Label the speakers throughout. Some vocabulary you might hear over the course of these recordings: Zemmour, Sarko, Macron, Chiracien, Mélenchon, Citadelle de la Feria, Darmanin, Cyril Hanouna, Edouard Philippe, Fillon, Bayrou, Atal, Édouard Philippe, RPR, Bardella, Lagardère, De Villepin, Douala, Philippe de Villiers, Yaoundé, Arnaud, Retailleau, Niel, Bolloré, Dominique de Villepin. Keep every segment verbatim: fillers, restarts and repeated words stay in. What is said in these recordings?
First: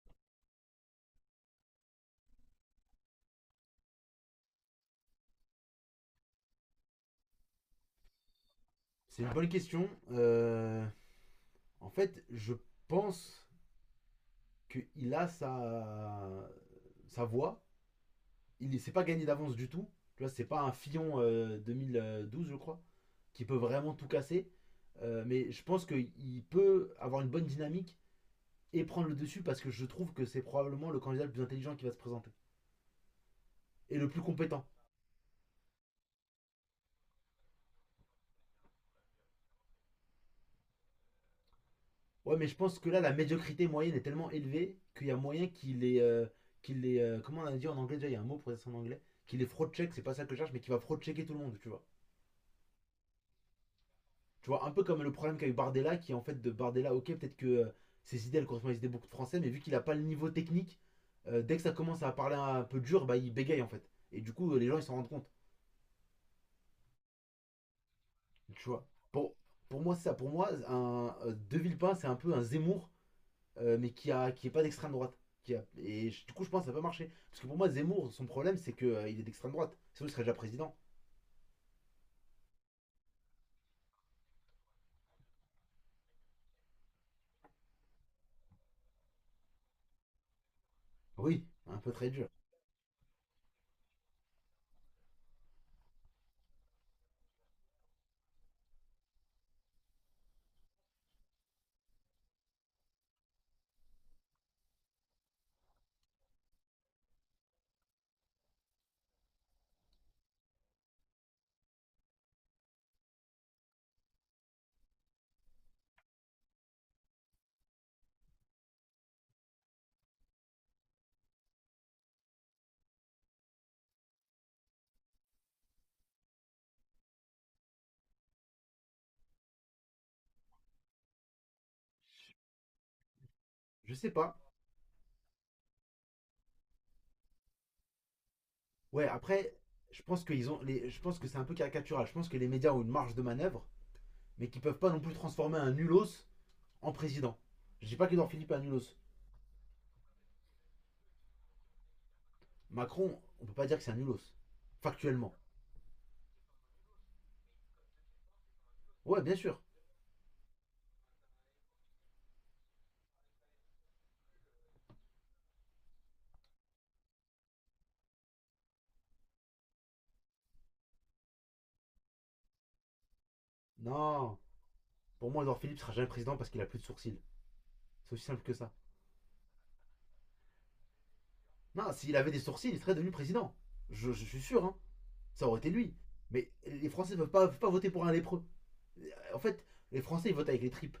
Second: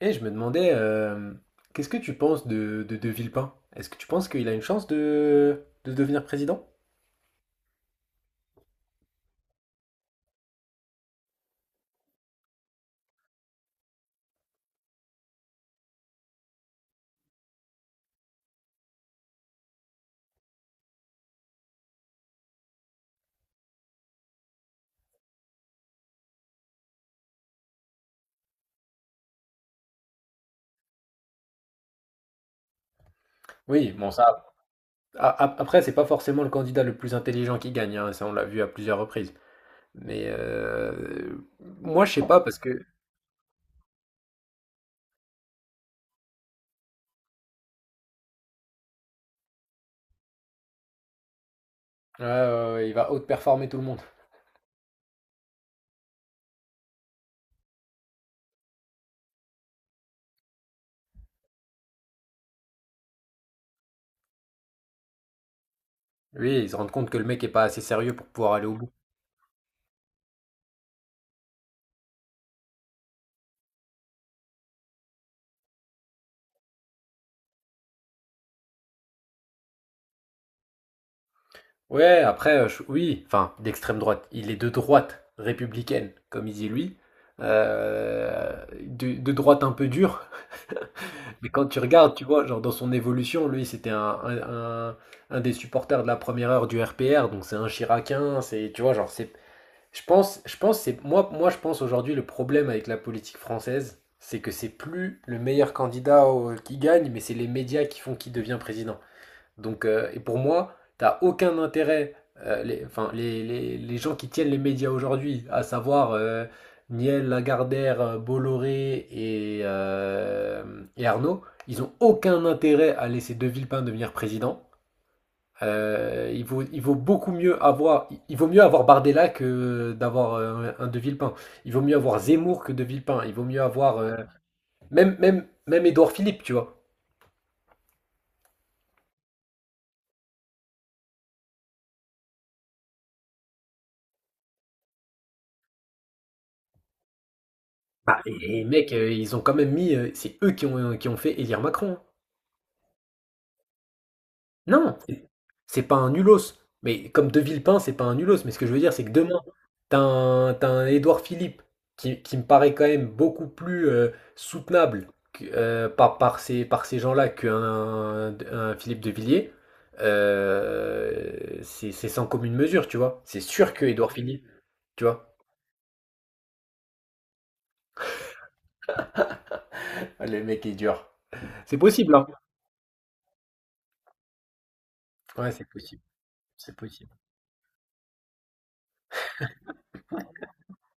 Speaker 1: Et je me demandais, euh, qu'est-ce que tu penses de, de, de Villepin? Est-ce que tu penses qu'il a une chance de, de devenir président?
Speaker 2: C'est une bonne question. Euh, en fait, je pense qu'il a sa, sa voix. Il ne s'est pas gagné d'avance du tout. Tu vois, c'est pas un Fillon euh, deux mille douze, je crois, qui peut vraiment tout casser. Euh, mais je pense qu'il peut avoir une bonne dynamique et prendre le dessus parce que je trouve que c'est probablement le candidat le plus intelligent qui va se présenter.
Speaker 1: Oui,
Speaker 2: Et le
Speaker 1: bon
Speaker 2: plus
Speaker 1: ça.
Speaker 2: compétent.
Speaker 1: a- a- Après, c'est pas forcément le candidat le plus intelligent qui gagne, hein, ça on l'a vu à plusieurs reprises. Mais euh, moi je sais
Speaker 2: Ouais,
Speaker 1: pas
Speaker 2: mais je
Speaker 1: parce
Speaker 2: pense
Speaker 1: que
Speaker 2: que là, la médiocrité moyenne est tellement élevée qu'il y a moyen qu'il est. euh, qu'il les, euh, comment on a dit en anglais déjà, il y a un mot pour ça en anglais, qu'il est fraud-check, c'est pas ça que je cherche, mais qu'il va fraud-checker tout le monde, tu vois.
Speaker 1: ouais, ouais, ouais, il va outperformer tout le monde.
Speaker 2: Tu vois, un peu comme le problème qu'a eu Bardella, qui en fait de Bardella, ok, peut-être que euh, ses idées, elles correspondent à des idées beaucoup de Français, mais vu qu'il a pas le niveau technique, euh, dès que ça commence à parler un peu dur, bah il bégaye en fait. Et du coup, euh, les gens, ils s'en rendent compte,
Speaker 1: Oui, ils se rendent compte que le mec est pas assez sérieux pour pouvoir aller
Speaker 2: tu
Speaker 1: au
Speaker 2: vois.
Speaker 1: bout.
Speaker 2: Pour, pour moi, c'est ça. Pour moi, un, euh, De Villepin, c'est un peu un Zemmour euh, mais qui a qui est pas d'extrême droite. Qui a- et je- Du coup, je pense que ça peut marcher. Parce que pour moi, Zemmour, son problème, c'est qu'il il est d'extrême droite. Sinon, il serait déjà président.
Speaker 1: Ouais, après, euh, je- oui, enfin, d'extrême droite. Il est de droite républicaine, comme il dit lui. Euh, de, de droite un peu dure.
Speaker 2: Oui,
Speaker 1: Mais quand
Speaker 2: un
Speaker 1: tu
Speaker 2: peu très
Speaker 1: regardes, tu
Speaker 2: dur.
Speaker 1: vois, genre dans son évolution, lui, c'était un, un, un- un des supporters de la première heure du R P R, donc c'est un Chiracien, c'est, tu vois, genre, c'est. Je pense, je pense, c'est. Moi, moi, je pense aujourd'hui, le problème avec la politique française, c'est que c'est plus le meilleur candidat au- qui gagne, mais c'est les médias qui font qui devient président. Donc, euh, et pour moi, t'as aucun intérêt, euh, les, enfin, les, les- les gens qui tiennent les médias aujourd'hui, à savoir euh, Niel, Lagardère, euh, Bolloré et, euh, et Arnaud, ils ont aucun intérêt à laisser De Villepin devenir président. Euh, il vaut, il vaut beaucoup mieux avoir, il vaut mieux avoir Bardella que d'avoir euh, un De Villepin. Il vaut mieux avoir Zemmour que De Villepin. Il vaut mieux
Speaker 2: Je
Speaker 1: avoir
Speaker 2: sais
Speaker 1: euh,
Speaker 2: pas.
Speaker 1: même, même, même Édouard Philippe, tu vois.
Speaker 2: Ouais, après, je pense, qu'ils ont les, je pense que c'est un peu caricatural. Je pense que les médias ont une marge de manœuvre, mais qu'ils peuvent pas non plus transformer un nulos en président. Je dis pas
Speaker 1: Bah,
Speaker 2: qu'Edouard Philippe est
Speaker 1: et
Speaker 2: un
Speaker 1: et mec,
Speaker 2: nulos.
Speaker 1: euh, ils ont quand même mis, euh, c'est eux qui ont, qui ont fait élire Macron, hein.
Speaker 2: Macron, on peut pas dire que c'est un nulos.
Speaker 1: Non, c'est
Speaker 2: Factuellement.
Speaker 1: c'est pas un nulos. Mais comme De Villepin, c'est pas un nulos. Mais ce que je veux dire, c'est que
Speaker 2: Ouais, bien
Speaker 1: demain,
Speaker 2: sûr.
Speaker 1: t'as un, t'as un Édouard Philippe qui, qui me paraît quand même beaucoup plus euh, soutenable que- euh, par, par ces, par ces gens-là qu'un un Philippe de Villiers. Euh, c'est c'est sans commune mesure, tu vois. C'est sûr que Édouard
Speaker 2: Non.
Speaker 1: Philippe, tu
Speaker 2: Pour
Speaker 1: vois.
Speaker 2: moi, Edouard Philippe sera jamais président parce qu'il a plus de sourcils. C'est aussi simple que ça.
Speaker 1: Ah, le mec est dur. C'est
Speaker 2: Non,
Speaker 1: possible,
Speaker 2: s'il
Speaker 1: hein.
Speaker 2: avait des sourcils, il serait devenu président. Je, je suis sûr, hein. Ça
Speaker 1: Ouais,
Speaker 2: aurait
Speaker 1: c'est
Speaker 2: été lui.
Speaker 1: possible.
Speaker 2: Mais
Speaker 1: C'est
Speaker 2: les
Speaker 1: possible.
Speaker 2: Français ne peuvent pas, peuvent pas voter pour un lépreux. Euh, En fait, les Français, ils votent avec les tripes.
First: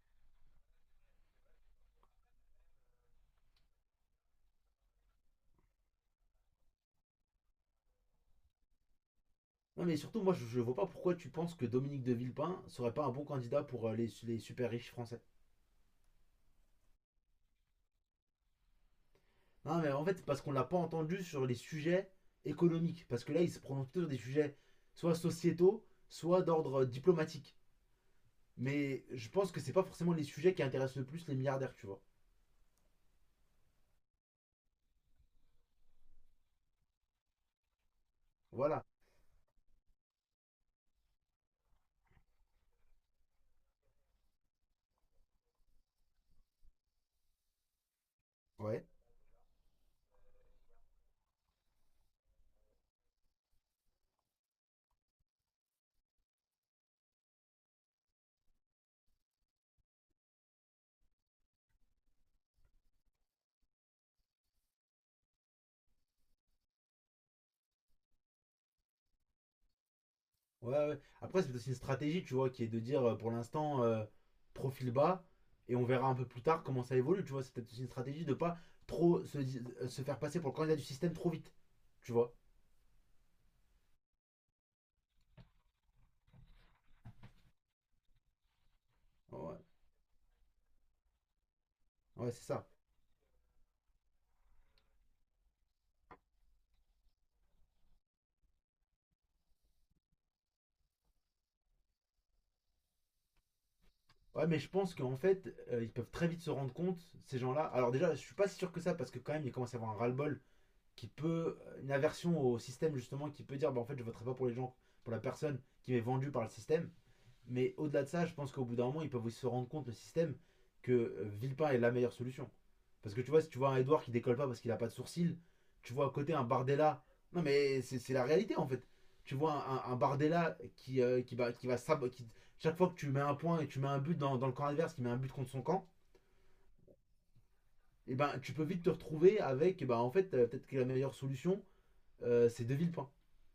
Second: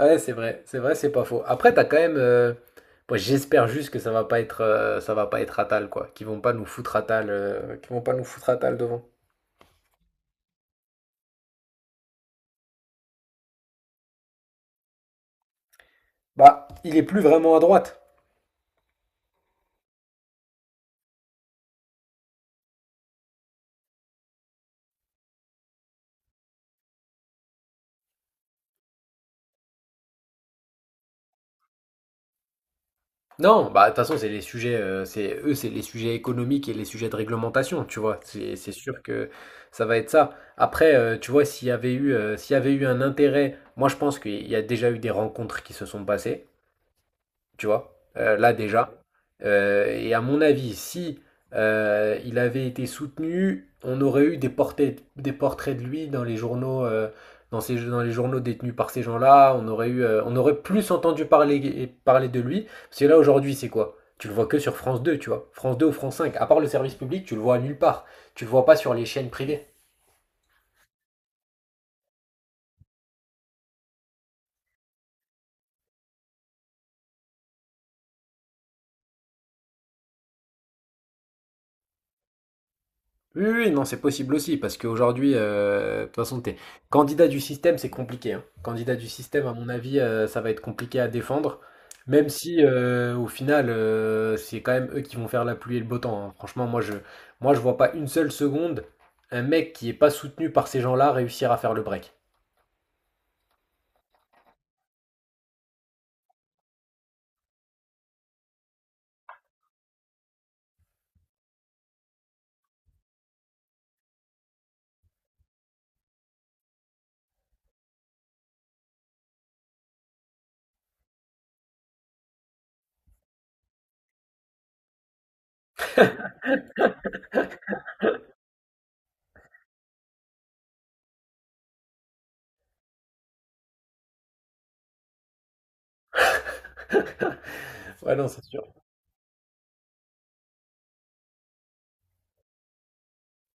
Speaker 1: Ouais, c'est vrai, c'est vrai, c'est pas faux. Après, t'as quand même, euh, moi, j'espère juste que ça va pas être, euh, ça va pas être Atal, quoi. Qu'ils vont pas nous foutre Atal, euh, qu'ils vont pas nous foutre Atal devant.
Speaker 2: Non, mais surtout, moi, je ne vois pas pourquoi tu penses que Dominique de Villepin serait pas un bon candidat pour euh, les, les super riches français.
Speaker 1: Bah, il est plus vraiment à droite.
Speaker 2: Non, mais en fait, c'est parce qu'on ne l'a pas entendu sur les sujets économiques. Parce que là, il se prononce plutôt sur des sujets soit sociétaux, soit d'ordre euh, diplomatique. Mais je pense que c'est pas forcément les sujets qui intéressent le plus les milliardaires, tu vois.
Speaker 1: Non, bah de toute façon, c'est les sujets, euh, c'est eux, c'est les sujets économiques et les sujets de réglementation, tu vois. C'est c'est
Speaker 2: Voilà.
Speaker 1: sûr que ça va être ça. Après, euh, tu vois, s'il y avait eu, euh, s'il y avait eu un intérêt, moi je pense qu'il y a déjà eu des rencontres qui se sont passées, tu vois, euh, là
Speaker 2: Ouais.
Speaker 1: déjà. Euh, et à mon avis, si euh, il avait été soutenu, on aurait eu des portraits, des portraits de lui dans les journaux, euh, dans ces- dans les journaux détenus par ces gens-là. On aurait eu, euh, on aurait plus entendu parler, parler de lui. Parce que là aujourd'hui, c'est quoi? Tu le vois que sur France deux, tu vois. France deux ou France cinq. À part le service public, tu le vois nulle part. Tu le vois pas sur les chaînes privées.
Speaker 2: Ouais, ouais. Après, c'est aussi une stratégie, tu vois, qui est de dire euh, pour l'instant euh, profil bas et on verra un peu plus tard comment ça évolue, tu vois. C'est peut-être aussi une stratégie de pas trop se, di- euh, se faire passer pour le candidat du système trop vite, tu vois.
Speaker 1: Oui, oui, oui, non, c'est possible aussi, parce qu'aujourd'hui, euh, de toute façon, t'es candidat du système, c'est compliqué, hein. Candidat du système, à
Speaker 2: Ouais,
Speaker 1: mon avis, euh, ça va être compliqué à défendre, même
Speaker 2: ouais, c'est
Speaker 1: si
Speaker 2: ça.
Speaker 1: euh, au final, euh, c'est quand même eux qui vont faire la pluie et le beau temps, hein. Franchement, moi, je, moi, je vois pas une seule seconde un mec qui est pas soutenu par ces gens-là réussir à faire le break.
Speaker 2: Ouais, mais je pense qu'en fait, euh, ils peuvent très vite se rendre compte, ces gens-là. Alors, déjà, je suis pas si sûr que ça parce que quand même, il commence à y avoir un ras-le-bol qui peut, euh, une aversion au système, justement, qui peut dire, bah en fait, je voterai pas pour les gens, pour la personne qui m'est vendue par le système. Mais au-delà de ça, je pense qu'au bout d'un moment, ils peuvent aussi se rendre compte, le système, que euh, Villepin est la meilleure solution. Parce que tu vois, si tu vois un Edouard qui décolle pas parce qu'il a pas de sourcils, tu vois à côté un Bardella. Non, mais c'est c'est la réalité en fait. Tu vois un, un- Bardella qui, euh, qui, va, qui va sab- qui- chaque fois que tu mets un point et que tu mets un but dans, dans le camp adverse, qui met un but contre son camp, et
Speaker 1: Ouais, non,
Speaker 2: ben
Speaker 1: c'est
Speaker 2: tu
Speaker 1: sûr.
Speaker 2: peux vite te retrouver avec, eh ben, en fait, euh, peut-être que la meilleure solution, euh, c'est De Villepin.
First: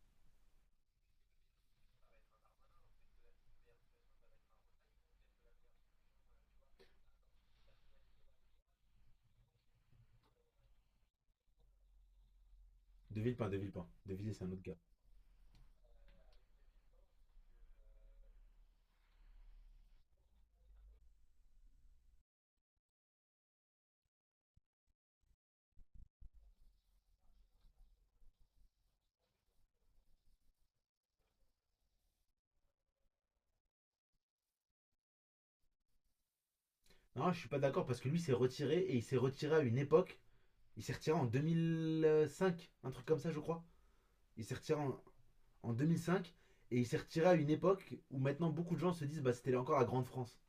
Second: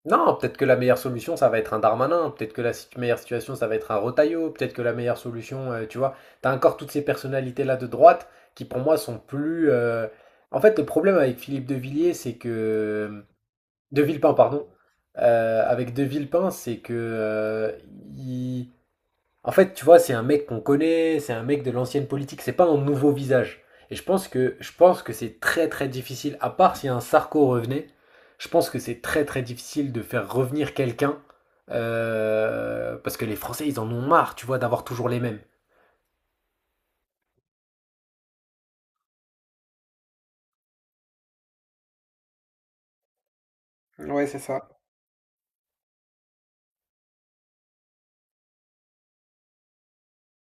Speaker 1: Non, peut-être que la meilleure solution, ça va être un Darmanin, peut-être que la si- meilleure situation, ça va être un Retailleau, peut-être que la meilleure solution, euh, tu vois, t'as encore toutes ces personnalités-là de droite qui pour moi sont plus... euh, En fait, le problème avec Philippe de Villiers, c'est
Speaker 2: De
Speaker 1: que...
Speaker 2: Villepin, De Villepin.
Speaker 1: De
Speaker 2: De
Speaker 1: Villepin,
Speaker 2: Villepin c'est un autre
Speaker 1: pardon.
Speaker 2: gars.
Speaker 1: Euh, avec De Villepin, c'est que... euh, il- en fait, tu vois, c'est un mec qu'on connaît, c'est un mec de l'ancienne politique, c'est pas un nouveau visage. Et je pense que je pense que c'est très très difficile, à part si un Sarko revenait, je pense que c'est très très difficile de faire revenir quelqu'un euh, parce que les Français ils en ont marre, tu vois, d'avoir toujours les mêmes.
Speaker 2: Non, je suis pas d'accord parce que lui s'est retiré et il s'est retiré à une époque. Il s'est retiré en deux mille cinq, un truc comme ça, je crois.
Speaker 1: Ouais, c'est
Speaker 2: Il s'est
Speaker 1: ça.
Speaker 2: retiré en, en deux mille cinq et il s'est retiré à une époque où maintenant beaucoup de gens se disent bah c'était encore la Grande France.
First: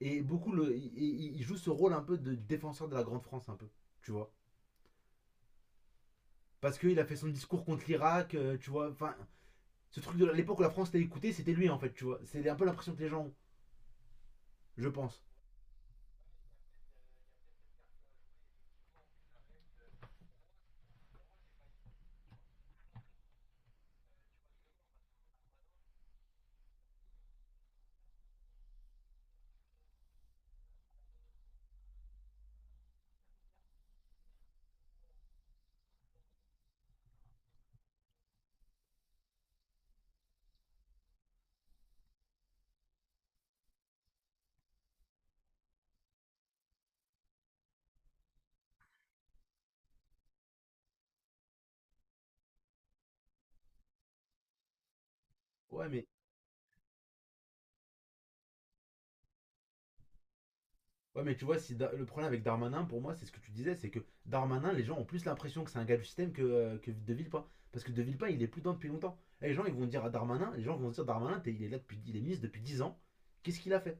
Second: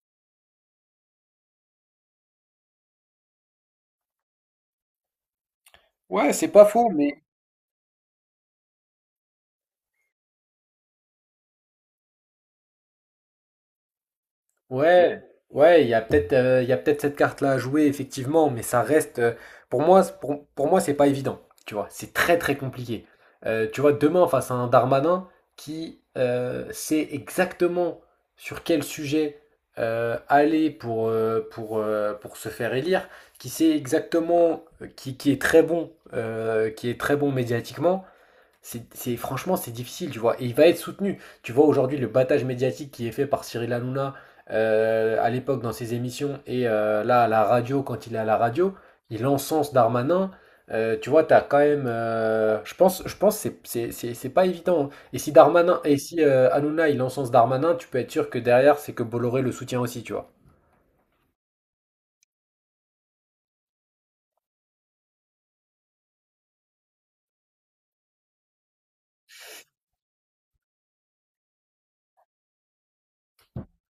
Speaker 2: Et beaucoup le, il- il, joue ce rôle un peu de défenseur de la Grande France un peu, tu vois.
Speaker 1: Ouais, c'est pas
Speaker 2: Parce
Speaker 1: faux,
Speaker 2: qu'il a fait
Speaker 1: mais
Speaker 2: son discours contre l'Irak, euh, tu vois. Enfin, ce truc de l'époque où la France l'a écouté, c'était lui en fait, tu vois. C'est un peu l'impression que les gens ont, je
Speaker 1: ouais,
Speaker 2: pense.
Speaker 1: ouais, il y a peut-être euh, il y a peut-être cette carte-là à jouer, effectivement, mais ça reste, euh, pour moi, c'est- pour, pour moi, c'est pas évident. Tu vois, c'est très très compliqué. Euh, tu vois, demain, face à un Darmanin qui euh, sait exactement sur quel sujet euh, aller pour, euh, pour, euh, pour se faire élire, qui sait exactement, euh, qui, qui est très bon, euh, qui est très bon médiatiquement, c'est, c'est- franchement, c'est difficile, tu vois. Et il va être soutenu. Tu vois aujourd'hui le battage médiatique qui est fait par Cyril Hanouna euh, à l'époque dans ses émissions et euh, là à la radio, quand il est à la radio, il encense Darmanin. Euh, tu vois, t'as quand même, euh, je pense, je pense que c'est, c'est, c'est- c'est pas évident, hein. Et si Darmanin,
Speaker 2: Ouais,
Speaker 1: et
Speaker 2: mais
Speaker 1: si euh, Hanouna il encense Darmanin, tu peux être sûr que derrière c'est que Bolloré le soutient aussi, tu vois.
Speaker 2: Ouais, mais tu vois, si Da- le problème avec Darmanin, pour moi, c'est ce que tu disais, c'est que Darmanin, les gens ont plus l'impression que c'est un gars du système que, euh, que De Villepin. Parce que De Villepin, il est plus dedans depuis longtemps. Et les gens, ils vont dire à Darmanin, les gens vont se dire Darmanin, t'es- il est là depuis, il est ministre depuis dix ans, qu'est-ce qu'il a fait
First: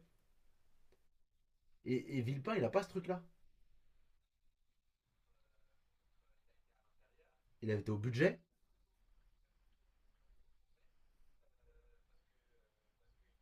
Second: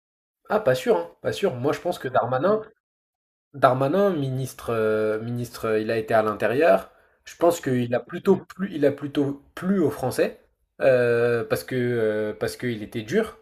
Speaker 1: Ah, pas sûr, hein, pas sûr. Moi, je pense que
Speaker 2: et, et Villepin,
Speaker 1: Darmanin,
Speaker 2: il a pas ce truc-là.
Speaker 1: Darmanin, ministre, euh, ministre, euh, il a été à l'intérieur. Je pense
Speaker 2: Il a été
Speaker 1: qu'il
Speaker 2: au
Speaker 1: a plutôt
Speaker 2: budget.
Speaker 1: plu, il a plutôt plu aux Français euh, parce que euh, parce qu'il était dur.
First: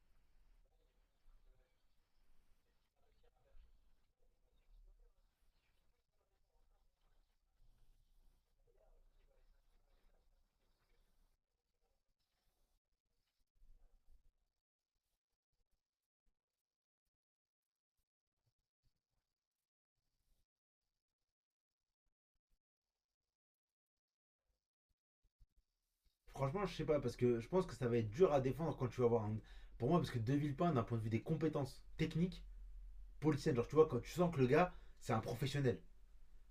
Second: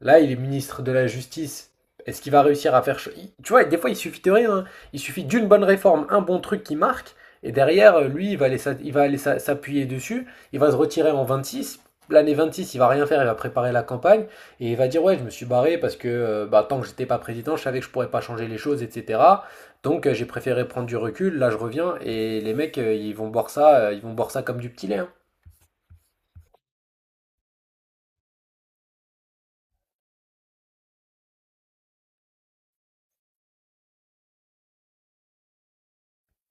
Speaker 1: Là, il est ministre de la Justice. Est-ce qu'il va réussir à faire... Tu vois, des fois, il suffit de rien, hein. Il suffit d'une bonne réforme, un bon truc qui marque, et derrière, euh, lui, il va aller il va aller s'appuyer dessus, il va se retirer en vingt-six. L'année vingt-six, il va rien faire, il va préparer la campagne, et il va dire, ouais, je me suis barré parce que euh, bah, tant que j'étais pas président, je savais que je pourrais pas changer les choses, et cetera. Donc euh, j'ai préféré prendre du recul, là je reviens, et les mecs, euh, ils vont boire ça, euh, ils vont boire ça comme du petit lait, hein.
Speaker 2: Franchement, je sais pas, parce que je pense que ça va être dur à défendre quand tu vas voir un. Pour moi, parce que De Villepin, d'un point de vue des compétences techniques, politiciennes, genre, tu vois, quand tu sens que le gars, c'est un professionnel.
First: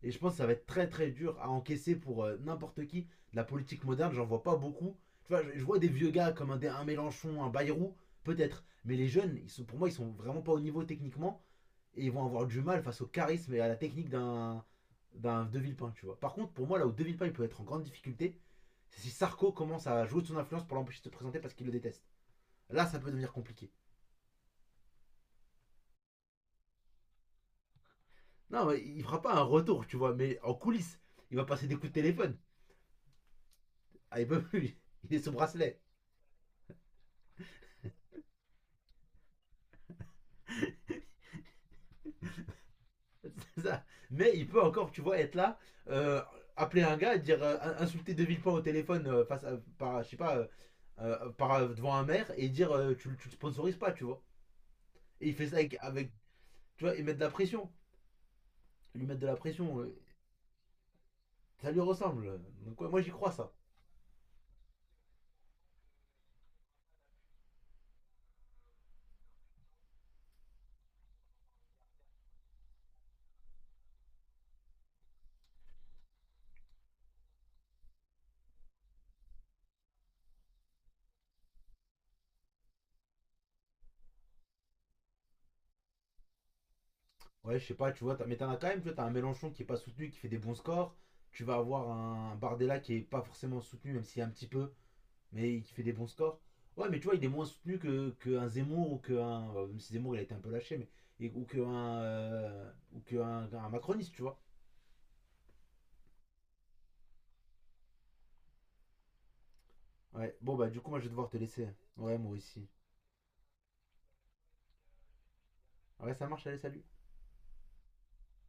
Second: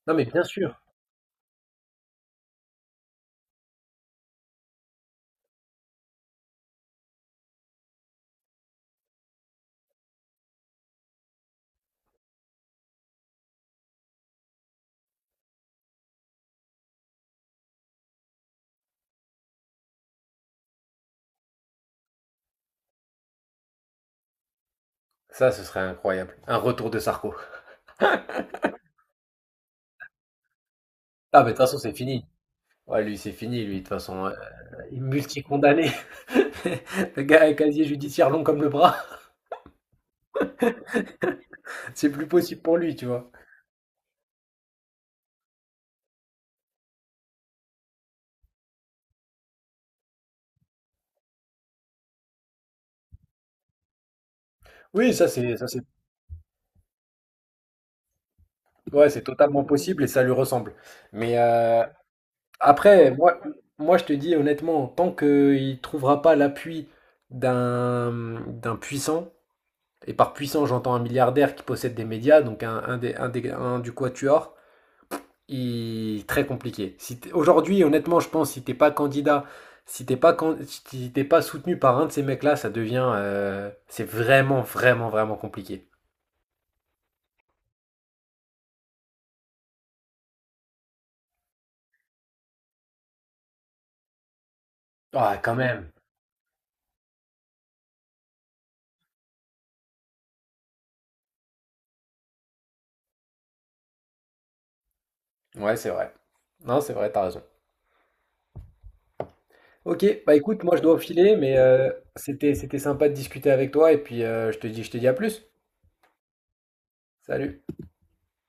Speaker 2: Et
Speaker 1: Non
Speaker 2: je
Speaker 1: mais
Speaker 2: pense que
Speaker 1: bien
Speaker 2: ça va être
Speaker 1: sûr,
Speaker 2: très très dur à encaisser pour euh, n'importe qui. De la politique moderne, j'en vois pas beaucoup. Tu vois, je, je vois des vieux gars comme un, un Mélenchon, un Bayrou, peut-être. Mais les jeunes, ils sont, pour moi, ils sont vraiment pas au niveau techniquement. Et ils vont avoir du mal face au charisme et à la technique d'un, d'un De Villepin, tu vois. Par contre, pour moi, là où De Villepin il peut être en grande difficulté, c'est si Sarko commence à jouer de son influence pour l'empêcher de se présenter parce qu'il le déteste. Là, ça peut devenir compliqué.
Speaker 1: ça ce serait incroyable. Un retour de Sarko.
Speaker 2: Non, mais il fera pas un retour, tu vois, mais en coulisses. Il
Speaker 1: Ah
Speaker 2: va
Speaker 1: mais de toute
Speaker 2: passer des
Speaker 1: façon
Speaker 2: coups
Speaker 1: c'est
Speaker 2: de
Speaker 1: fini.
Speaker 2: téléphone.
Speaker 1: Ouais, lui, c'est fini, lui, de toute
Speaker 2: Ah,
Speaker 1: façon,
Speaker 2: il
Speaker 1: heu,
Speaker 2: peut plus. Il est sous bracelet.
Speaker 1: multi-condamné. Le gars a un casier judiciaire long comme le bras, c'est plus possible pour lui, tu vois?
Speaker 2: C'est ça. Mais il peut encore, tu vois, être là, euh, appeler un gars et dire euh, insulter De Villepin au téléphone euh, face à, par, je sais pas, euh, euh, par, euh, devant un maire et dire euh, tu, le- tu le sponsorises pas, tu vois.
Speaker 1: Oui, ça
Speaker 2: Et il fait
Speaker 1: c'est
Speaker 2: ça
Speaker 1: ça
Speaker 2: avec,
Speaker 1: c'est
Speaker 2: avec, tu vois, il met de la pression, lui
Speaker 1: ouais,
Speaker 2: mettre
Speaker 1: c'est
Speaker 2: de la
Speaker 1: totalement
Speaker 2: pression, euh,
Speaker 1: possible et ça lui ressemble. Mais,
Speaker 2: ça lui
Speaker 1: heu,
Speaker 2: ressemble. Donc ouais, moi j'y
Speaker 1: après,
Speaker 2: crois
Speaker 1: moi
Speaker 2: ça.
Speaker 1: moi, je te dis honnêtement, tant qu'il trouvera pas l'appui d'un, mmh, d'un puissant et par puissant, j'entends un milliardaire qui possède des médias, donc un un des un des un du quatuor il- très compliqué. Si t'es- Aujourd'hui, honnêtement, je pense, si t'es pas candidat, si t'es pas, can- si t'es pas soutenu par un de ces mecs-là, ça devient, euh, c'est vraiment, vraiment, vraiment compliqué.
Speaker 2: Ouais, je sais pas, tu vois, t'as- mais t'en as quand même, tu vois, t'as un Mélenchon qui est pas soutenu, qui fait des bons scores. Tu vas avoir un Bardella qui est pas forcément soutenu, même s'il y a un petit peu,
Speaker 1: Ah, quand
Speaker 2: mais qui fait
Speaker 1: même.
Speaker 2: des bons scores. Ouais, mais tu vois, il est moins soutenu que qu'un Zemmour ou qu'un. Bah, même si Zemmour, il a été un peu lâché, mais. et- ou qu'un. Euh, ou qu'un macroniste, tu vois.
Speaker 1: Ouais, c'est vrai. Non, c'est vrai, t'as raison. Ok, bah
Speaker 2: Ouais, bon,
Speaker 1: écoute,
Speaker 2: bah,
Speaker 1: moi
Speaker 2: du
Speaker 1: je
Speaker 2: coup,
Speaker 1: dois
Speaker 2: moi, je vais devoir
Speaker 1: filer,
Speaker 2: te
Speaker 1: mais
Speaker 2: laisser.
Speaker 1: euh,
Speaker 2: Ouais, moi
Speaker 1: c'était,
Speaker 2: aussi.
Speaker 1: c'était sympa de discuter avec toi, et puis euh, je te dis, je te dis à plus.
Speaker 2: Ouais, ça marche, allez, salut.
Speaker 1: Salut.